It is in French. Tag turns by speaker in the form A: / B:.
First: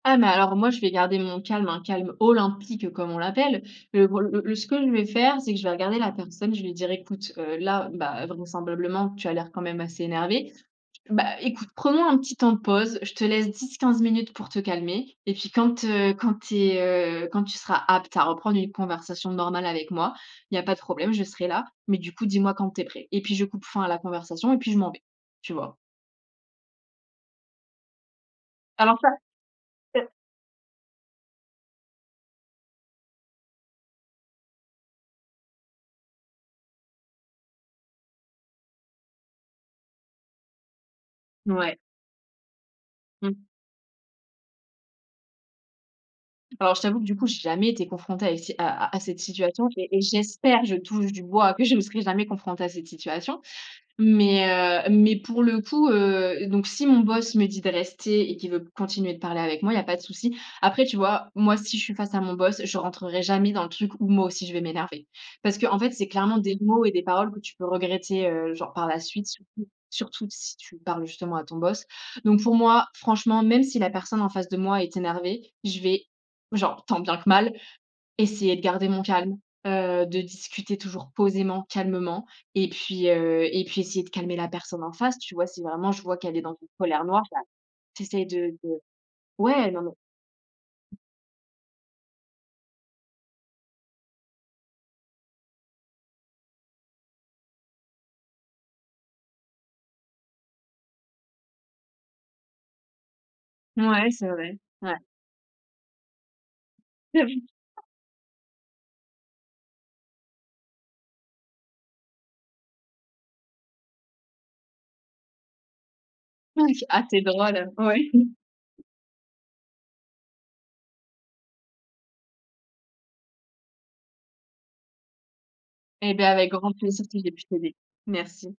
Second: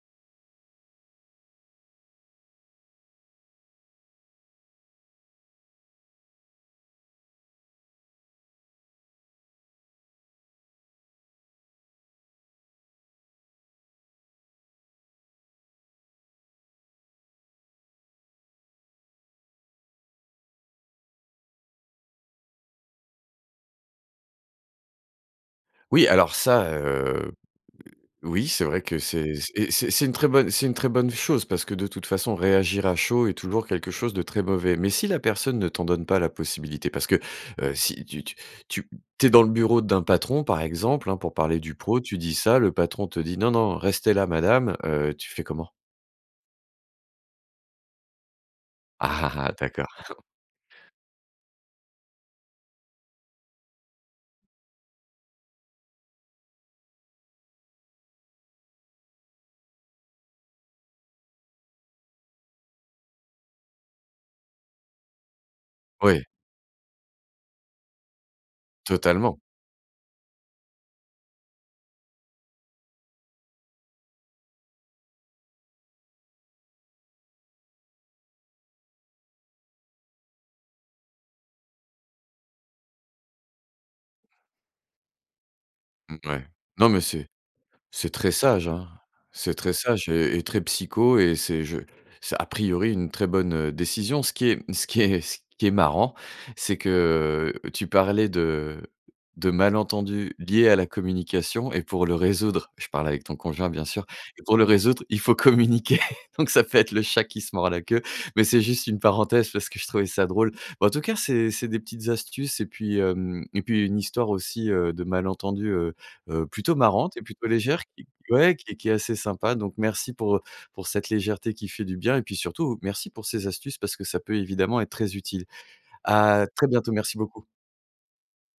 A: Ah mais alors, moi, je vais garder mon calme, un calme olympique comme on l'appelle, le bro le le ce que je vais faire, c'est que je vais regarder la personne, je vais lui dire: «Écoute, heu, là, bah, vraisemblablement, tu as l'air quand même assez énervé, bah, écoute, prenons un petit temps de pause. Je te laisse 10-15 minutes pour te calmer et puis, quand, heu, quand tu es, heu, quand tu seras apte à reprendre une conversation normale avec moi, il y a pas de problème, je serai là, mais du coup dis-moi quand tu es prêt» et puis, je coupe fin à la conversation et puis je m'en vais, tu vois?
B: Oui, alors, ça, heu, o-oui, c'est vrai
A: Alors
B: que
A: ça.
B: c'est et c'est c'est c'est
A: C'est
B: une très bonne c'est une très bonne chose parce que, de toute façon, réagir à chaud est toujours quelque chose de très mauvais. Mais si la personne ne t'en donne pas la possibilité, parce que, heu, si tu tu tu tu es dans le bureau d'un patron, par exemple, hein, pour
A: N
B: parler du
A: ouais.
B: pro, tu dis ça, le patron te dit:
A: Mmh.
B: «Non non, restez là, Madame», heu, tu fais comment?
A: Alors, je t'avoue que, du coup, j'ai jamais été confrontée à, ici, à à à cette
B: Ah ah ah
A: situation et
B: d'accord.
A: et j'espère, je touche du bois, que je ne serai jamais confrontée à cette situation. Mais, heu, mais pour le coup, heu, donc si mon boss me dit de rester et qu'il veut continuer de parler avec moi, il y a pas de souci. Après, tu vois, moi, si je suis face à mon boss, je rentrerais jamais dans le truc où moi aussi, je vais m'énerver. Parce qu'en fait, c'est
B: Ouais.
A: clairement des mots et des paroles que tu peux regretter, heu, genre, par la suite,
B: Totalement.
A: surtout, surtout si tu parles, justement, à ton boss. Donc pour moi, franchement, même si la personne, en face de moi, est énervée, je vais, genre, tant bien que mal, essayer de garder mon calme, heu, de discuter toujours posément, calmement et puis, heu, et puis essayer de calmer la personne en face, tu vois? Si vraiment je vois qu'elle est
B: Mouais.
A: dans une
B: Non, mais
A: colère noire,
B: c'est
A: bah, tu
B: c'est
A: essaies
B: très
A: de
B: sage,
A: de
B: hein, c'est
A: ouais,
B: très
A: non, non.
B: sage et et très psycho et c'est je c'est, a priori, une très bonne, heu, décision. Ce qui est ce qui est ce qui est marrant, c'est que tu parlais de de malentendus liés à la communication et pour le résoudre, je parle avec ton conjoint, bien sûr,
A: Mouais, c'est
B: pour
A: vrai,
B: le
A: ouais.
B: résoudre, il faut communiquer. Donc ça peut être le
A: Mais
B: chat qui
A: oui.
B: se mord la
A: Ah.
B: queue, mais c'est juste une parenthèse parce que je trouvais ça drôle. Bah, en tout cas, c'est c'est des petites astuces et puis, hem et puis une histoire aussi, heu, de malentendus, heu heu, plutôt
A: OK, ah
B: marrante
A: c'est
B: et plutôt
A: drôle,
B: légère qui
A: ouais.
B: ouais, qui est qui est assez sympa. Donc merci pour, heu, pour cette légèreté qui fait du bien et puis surtout, merci pour ces astuces, parce que ça peut évidemment être très utile.
A: Eh beh,
B: À
A: avec
B: très
A: grand
B: bientôt.
A: plaisir,
B: Merci
A: si j'ai
B: beaucoup.
A: pu t'aider. Merci.